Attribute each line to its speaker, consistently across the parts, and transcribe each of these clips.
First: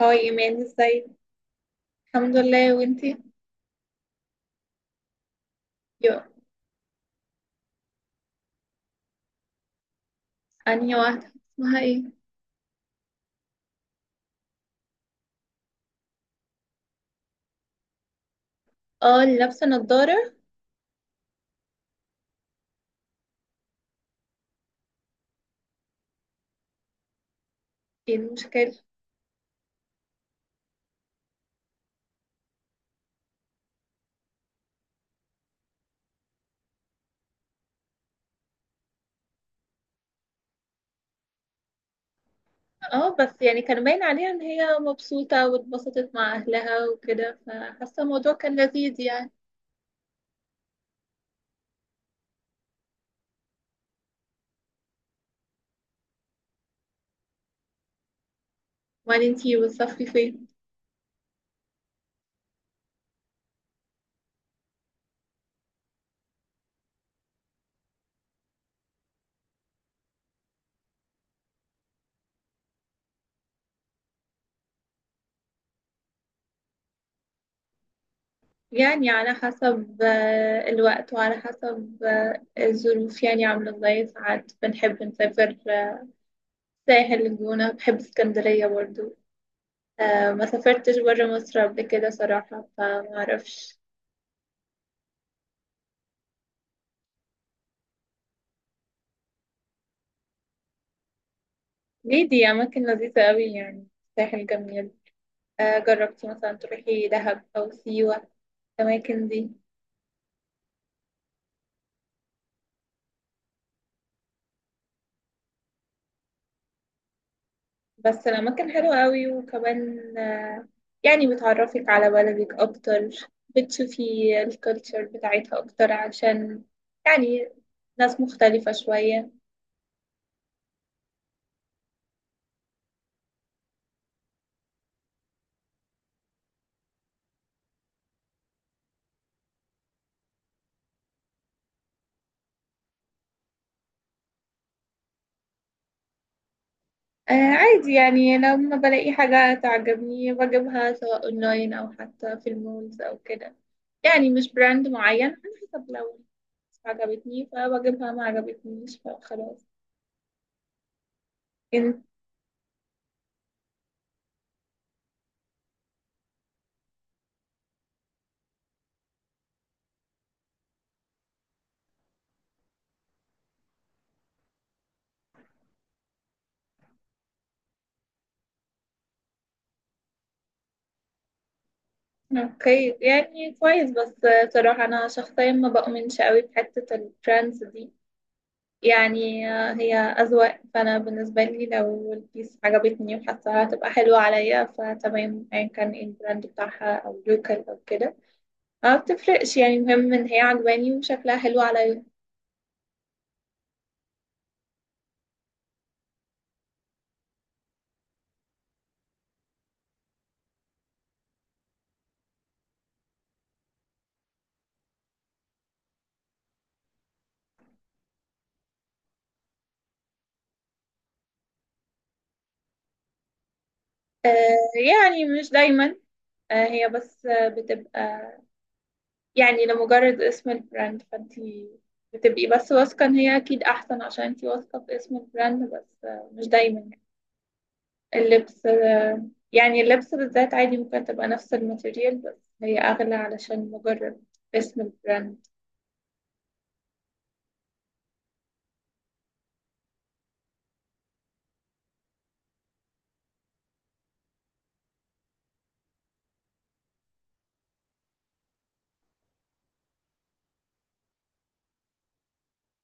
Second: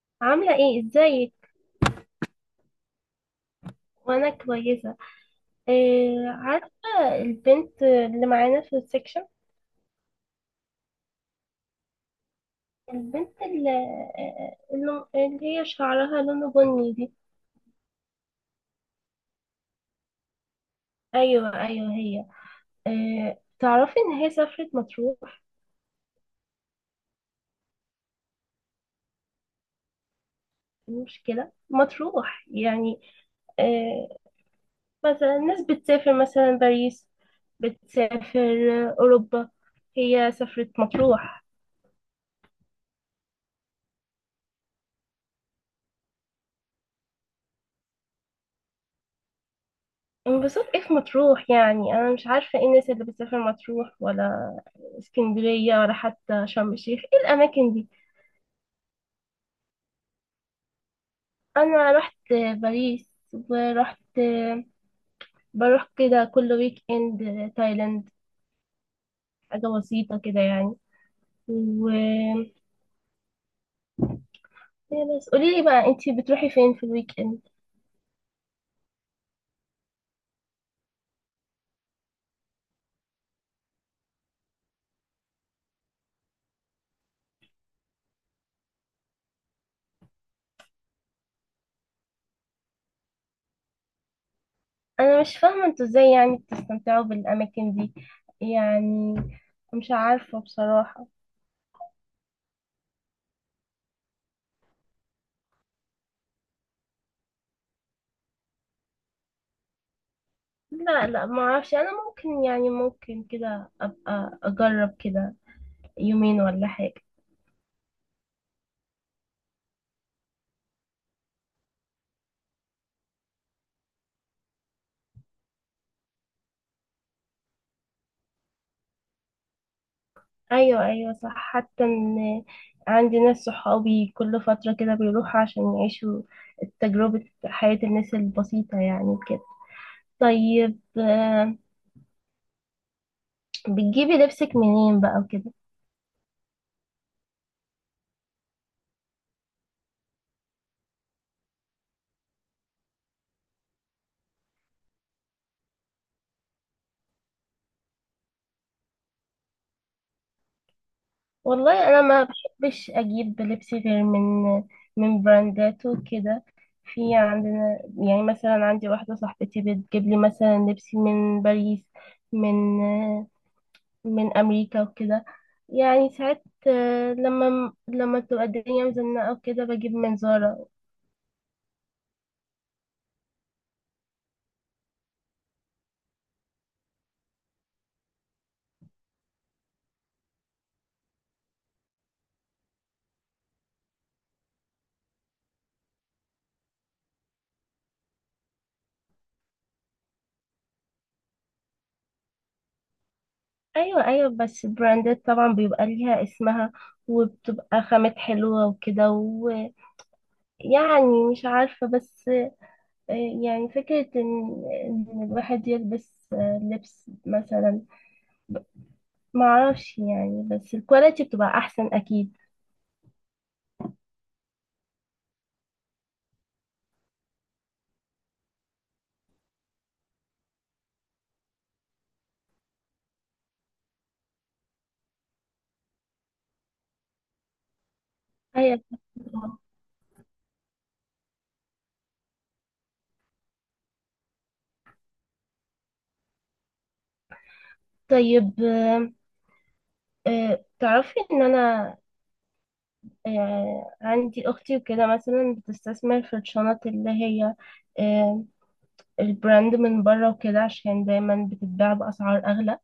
Speaker 1: هاي
Speaker 2: عاملة
Speaker 1: ايمان،
Speaker 2: ايه
Speaker 1: ازاي؟
Speaker 2: ازيك.
Speaker 1: الحمد لله، وانتي؟
Speaker 2: وانا كويسة.
Speaker 1: يو.
Speaker 2: إيه عارفة، البنت اللي معانا في السكشن،
Speaker 1: انهي واحده، اسمها ايه؟
Speaker 2: البنت اللي, آه، اللي اللي هي شعرها لونه بني دي.
Speaker 1: اه، اللي لابسه نضاره.
Speaker 2: ايوه ايوه هي. إيه تعرفي ان هي سافرت مطروح.
Speaker 1: ايه المشكله؟
Speaker 2: إيه المشكلة مطروح يعني؟ إيه، مثلا الناس بتسافر مثلا باريس، بتسافر اوروبا، هي سافرت مطروح.
Speaker 1: اه، بس يعني كان باين عليها ان هي مبسوطه واتبسطت مع اهلها وكده، فحاسه الموضوع كان لذيذ يعني.
Speaker 2: انبسطت ايه في مطروح يعني، انا مش عارفه ايه الناس اللي بتسافر مطروح ولا اسكندريه ولا حتى شرم الشيخ ايه الاماكن دي.
Speaker 1: وبعدين انتي بتصفي فين؟
Speaker 2: انا رحت باريس، ورحت، بروح كده كل ويك اند تايلاند، حاجه بسيطه كده يعني. و، إيه بس قولي لي بقى انتي بتروحي فين في الويك اند؟
Speaker 1: يعني على حسب الوقت، وعلى حسب الظروف، يعني عامله ازاي. ساعات بنحب نسافر، ساحل الجونه، بحب اسكندريه برضو. ما سافرتش برا مصر قبل كده صراحة، فما اعرفش.
Speaker 2: انا مش فاهمه انتوا ازاي يعني بتستمتعوا بالاماكن دي يعني، مش عارفه بصراحه.
Speaker 1: ليه؟ دي أماكن لذيذة قوي يعني. ساحل جميل. جربتي مثلا تروحي دهب أو سيوة؟ الأماكن دي.
Speaker 2: لا لا ما اعرفش، انا ممكن يعني ممكن كده ابقى اجرب كده يومين ولا حاجة.
Speaker 1: بس الأماكن حلوة قوي، وكمان يعني بتعرفك على بلدك أكتر. بتشوفي الكالتشر بتاعتها أكتر، عشان يعني ناس مختلفة شوية.
Speaker 2: ايوه ايوه صح، حتى ان عندي ناس صحابي كل فترة كده بيروحوا عشان يعيشوا تجربة حياة الناس البسيطة يعني كده. طيب بتجيبي لبسك منين بقى وكده؟
Speaker 1: عادي، يعني لما بلاقي حاجة تعجبني بجيبها، سواء اونلاين او حتى في المولز او كده. يعني مش براند معين، على حسب، لو عجبتني فبجيبها، ما عجبتنيش فخلاص.
Speaker 2: والله انا
Speaker 1: إن-
Speaker 2: ما بحبش اجيب لبس غير من من براندات وكده. في عندنا يعني مثلا عندي واحده صاحبتي بتجيب لي مثلا لبس من باريس، من من امريكا وكده. يعني ساعات لما بتبقى الدنيا مزنقه وكده بجيب من زارا.
Speaker 1: اوكي، يعني كويس، بس صراحة انا شخصيا ما بؤمنش قوي بحتة البراندز دي. يعني هي أذواق، فأنا بالنسبة لي لو البيس عجبتني وحاسة هتبقى حلوة عليا فتمام، أيا كان إيه البراند بتاعها، أو لوكال أو كده. ما بتفرقش، يعني المهم ان هي عجباني وشكلها حلو عليا.
Speaker 2: ايوه ايوه بس براندات طبعا بيبقى ليها اسمها، وبتبقى خامات حلوه وكده. ويعني مش عارفه بس، يعني فكرة إن الواحد يلبس لبس مثلا، معرفش يعني، بس الكواليتي بتبقى أحسن أكيد.
Speaker 1: آه يعني مش دايما. هي بس بتبقى يعني لمجرد اسم البراند، فانتي بتبقي بس واثقة ان هي اكيد احسن، عشان انتي واثقة باسم البراند، بس مش دايما يعني. اللبس،
Speaker 2: أيوة.
Speaker 1: يعني اللبس بالذات عادي ممكن تبقى نفس الماتيريال، بس هي اغلى علشان مجرد اسم البراند.
Speaker 2: طيب تعرفي إن أنا عندي أختي وكده مثلا بتستثمر في الشنط اللي هي آه، البراند من بره وكده عشان دايما بتتباع بأسعار أغلى.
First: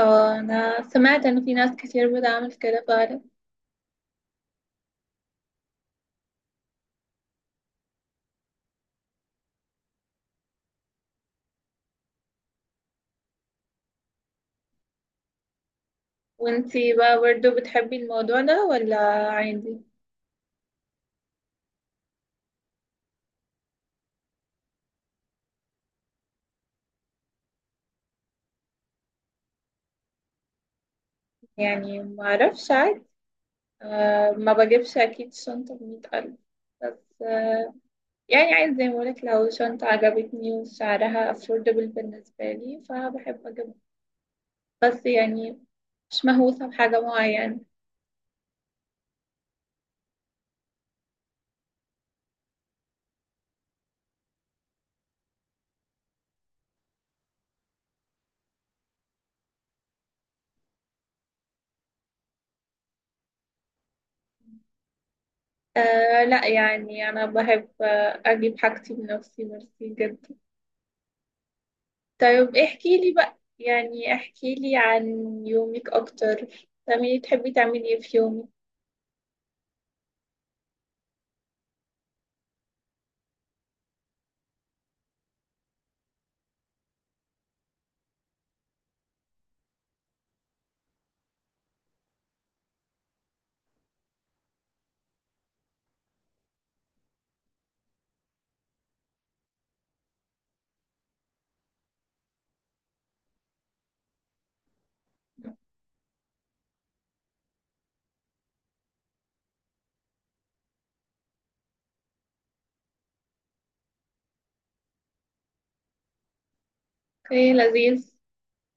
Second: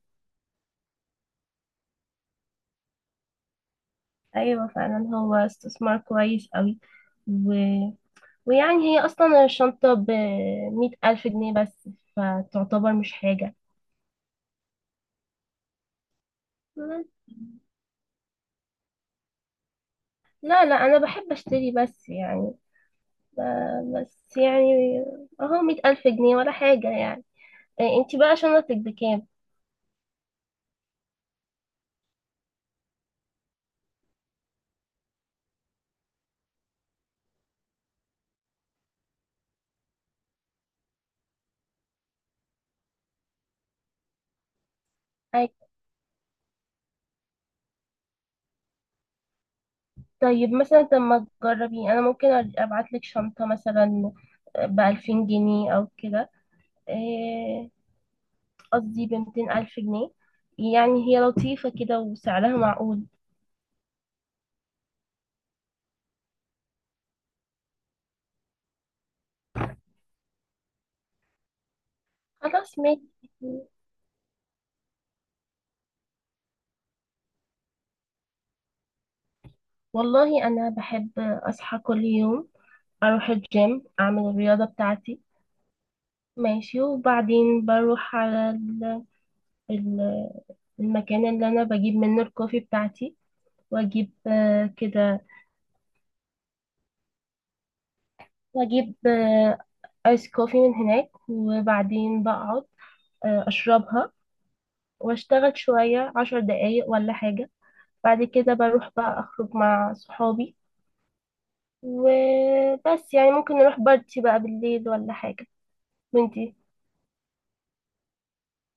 Speaker 1: انا سمعت ان في ناس كتير بتعمل كده فعلا.
Speaker 2: أيوة فعلا، هو استثمار كويس أوي. ويعني هي أصلا الشنطة بمية ألف جنيه بس، فتعتبر مش حاجة.
Speaker 1: وانتي بقى برضو بتحبي الموضوع ده ولا عادي؟
Speaker 2: لا لا أنا بحب أشتري بس يعني، بس يعني أهو 100 ألف جنيه ولا حاجة يعني. إيه، انتي بقى شنطتك بكام؟
Speaker 1: يعني ما اعرفش، عادي. أه، ما بجيبش اكيد شنطة بمية ألف، بس أه، يعني عايز زي ما بقولك، لو شنطة عجبتني وسعرها affordable بالنسبة لي فبحب اجيبها، بس يعني
Speaker 2: أي-
Speaker 1: مش مهووسة بحاجة معينة.
Speaker 2: طيب مثلا، طب ما تجربي، أنا ممكن أبعتلك شنطة مثلا بـ2000 جنيه أو كده. إيه، قصدي بـ200 ألف جنيه، يعني هي لطيفة كده وسعرها معقول.
Speaker 1: أه لا، يعني انا بحب اجيب حاجتي بنفسي، ميرسي جدا. طيب
Speaker 2: خلاص
Speaker 1: احكي
Speaker 2: ماشي.
Speaker 1: لي بقى، يعني احكي لي عن يومك اكتر. تعملي، تحبي تعملي ايه في يومك؟
Speaker 2: والله أنا بحب أصحى كل يوم، أروح الجيم أعمل الرياضة بتاعتي، ماشي، وبعدين بروح على ال- المكان اللي أنا بجيب منه الكوفي بتاعتي، وأجيب كده، وأجيب آيس كوفي من هناك، وبعدين بقعد أشربها، وأشتغل شوية 10 دقايق ولا حاجة. بعد كده بروح بقى أخرج مع صحابي. وبس يعني ممكن نروح بارتي بقى بالليل ولا حاجة. وانتي؟
Speaker 1: ايه لذيذ.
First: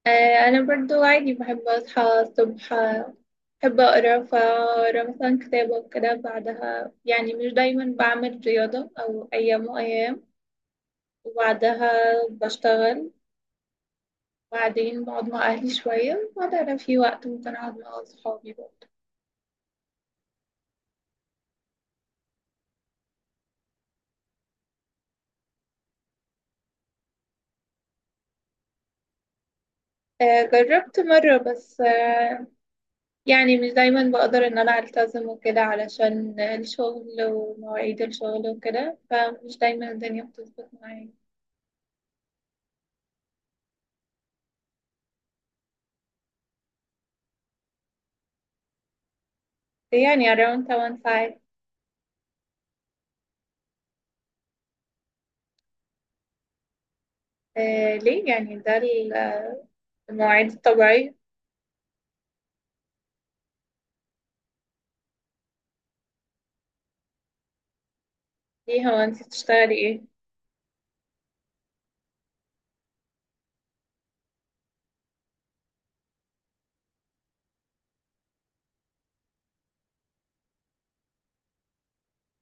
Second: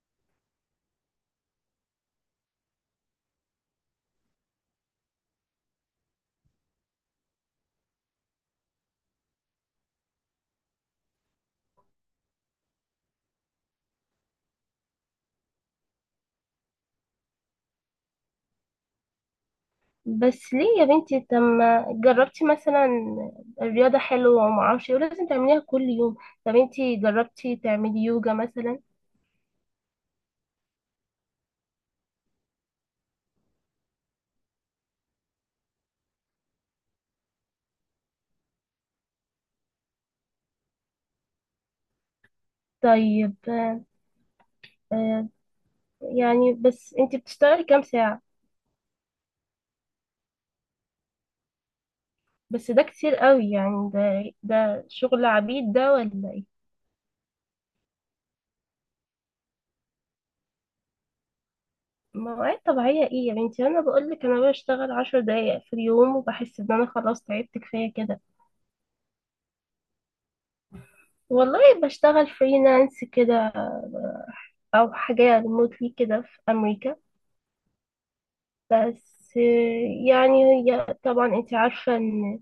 Speaker 1: انا برضو عادي بحب اصحى الصبح، بحب اقرا، فاقرا مثلا كتابة وكده. بعدها يعني مش دايما بعمل رياضة، او ايام وايام، وبعدها بشتغل. بعدين بقعد مع اهلي شوية، وبعدها لو في وقت ممكن اقعد مع اصحابي برضو.
Speaker 2: بس ليه يا بنتي، طب ما جربتي مثلا، الرياضة حلوة وما اعرفش ايه، ولازم تعمليها كل يوم. طب انتي جربتي تعملي يوجا مثلا؟
Speaker 1: جربت مرة، بس يعني مش دايما بقدر ان انا التزم وكده، علشان الشغل ومواعيد الشغل وكده، فمش دايما الدنيا بتظبط معايا.
Speaker 2: طيب آه، يعني بس انتي بتشتغلي كام ساعة؟
Speaker 1: يعني around 1.5.
Speaker 2: بس ده كتير قوي يعني، ده شغل عبيد ده ولا ايه؟
Speaker 1: ليه؟ يعني ده ال- آه، المواعيد الطبيعية.
Speaker 2: مواعيد طبيعية ايه يا بنتي، انا بقولك انا بشتغل 10 دقايق في اليوم وبحس ان انا خلاص تعبت كفاية كده.
Speaker 1: ليه، هو انت بتشتغلي ايه؟
Speaker 2: والله بشتغل فريلانس كده، او حاجة ريموتلي كده في امريكا بس، يعني هي طبعا انت عارفة ان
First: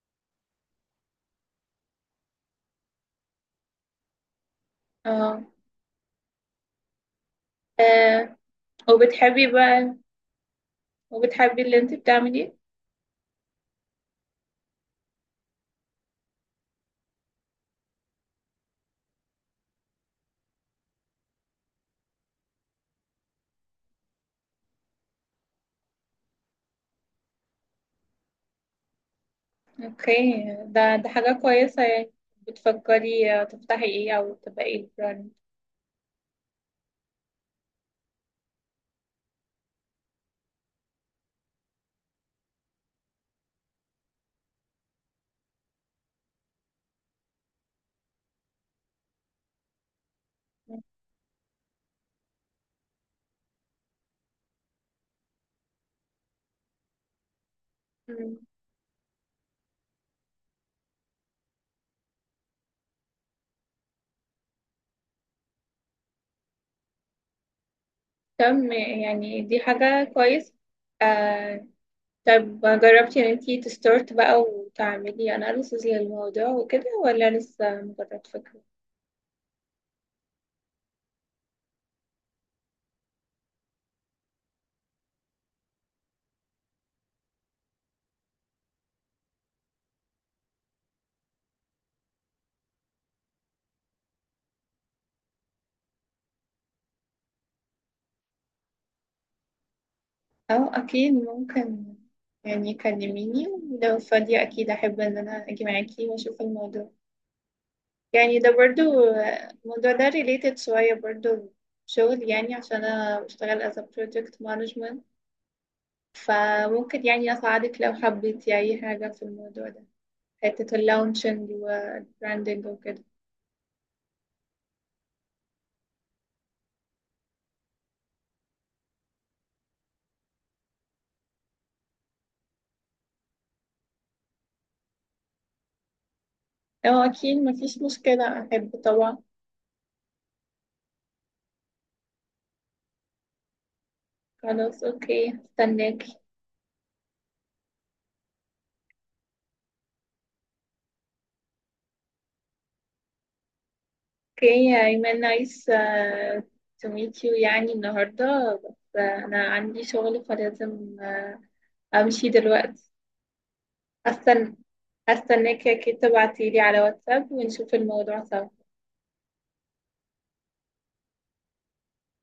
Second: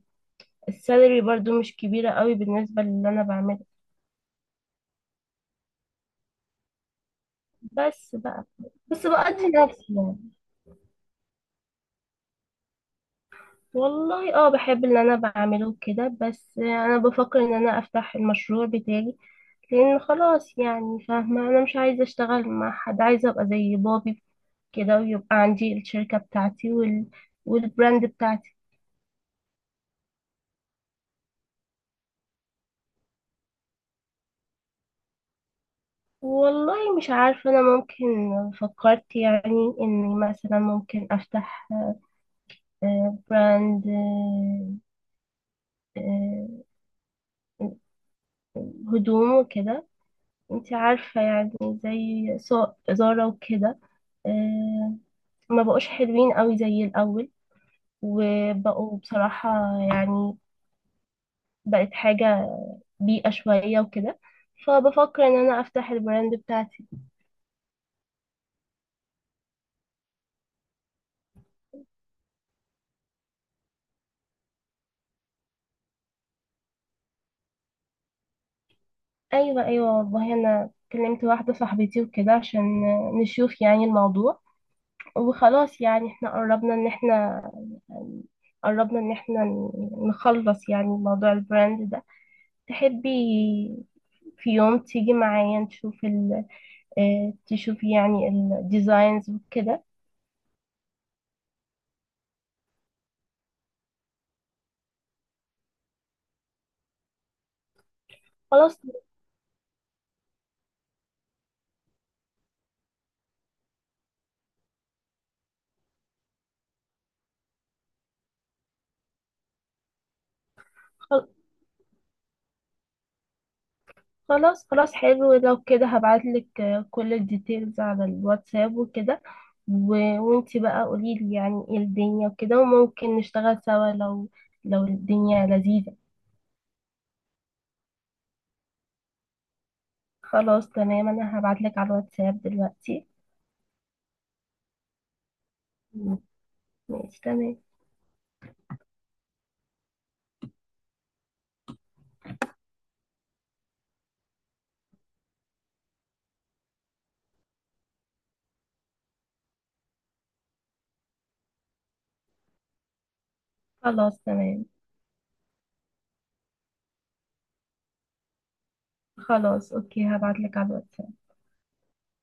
Speaker 2: السالري برضو مش كبيرة قوي بالنسبة للي انا بعمله،
Speaker 1: اه.
Speaker 2: بس
Speaker 1: آه،
Speaker 2: بقى، بس
Speaker 1: وبتحبي
Speaker 2: بقضي
Speaker 1: بقى؟
Speaker 2: نفسي يعني.
Speaker 1: اللي انت بتعمليه؟
Speaker 2: والله اه بحب اللي انا بعمله كده، بس انا بفكر ان انا افتح المشروع بتاعي، لان خلاص يعني فاهمة، انا مش عايزة اشتغل مع حد، عايزة ابقى زي بابي كده، ويبقى عندي الشركة بتاعتي، وال... والبراند بتاعتي.
Speaker 1: اوكي، ده حاجة كويسة يعني. بتفكري تفتحي ايه، او تبقى ايه البراند؟
Speaker 2: والله مش عارفة، أنا ممكن فكرت يعني إني مثلا ممكن أفتح براند آه، آه، هدوم وكده، انت عارفة يعني، زي زارا وكده آه، ما بقوش حلوين قوي زي الأول،
Speaker 1: مم.
Speaker 2: وبقوا بصراحة يعني، بقت حاجة بيئة شوية وكده، فبفكر ان انا افتح البراند بتاعتي.
Speaker 1: تم، يعني دي حاجة كويسة. آه طب جربتي ان انتي تستارت بقى وتعملي اناليسز للموضوع وكده، ولا لسه مجرد فكرة؟
Speaker 2: ايوه ايوه والله انا كلمت واحدة صاحبتي وكده عشان نشوف يعني الموضوع، وخلاص يعني احنا قربنا ان احنا، قربنا ان احنا نخلص يعني موضوع البراند ده. تحبي في يوم تيجي معايا نشوف ال، تشوفي يعني الديزاينز وكده؟
Speaker 1: اه اكيد ممكن، يعني كلميني، لو فاضية اكيد احب ان انا اجي معاكي واشوف الموضوع. يعني ده
Speaker 2: خلاص.
Speaker 1: برضو، الموضوع ده related شوية، برضو شغل، يعني عشان انا بشتغل as a project management. فممكن يعني اساعدك لو حبيتي اي حاجة في الموضوع ده، حتة
Speaker 2: خل-
Speaker 1: اللونشنج والبراندنج وكده.
Speaker 2: خلاص خلاص حلو، لو كده هبعتلك كل الديتيلز على الواتساب وكده. وانتي بقى قوليلي يعني ايه الدنيا وكده، وممكن نشتغل سوا لو، لو الدنيا لذيذة.
Speaker 1: اه اكيد مفيش مشكلة، احب طبعا.
Speaker 2: خلاص تمام، انا هبعتلك على الواتساب دلوقتي.
Speaker 1: خلاص، اوكي، استناك.
Speaker 2: مم. ماشي تمام.
Speaker 1: اوكي ايمن، نايس تو ميت يو يعني النهارده، بس انا عندي شغل فلازم امشي دلوقتي.
Speaker 2: خلاص
Speaker 1: هستنى
Speaker 2: تمام.
Speaker 1: هستناك كده، تبعتيلي على واتساب ونشوف الموضوع سوا.
Speaker 2: خلاص اوكي هبعتلك على الواتساب.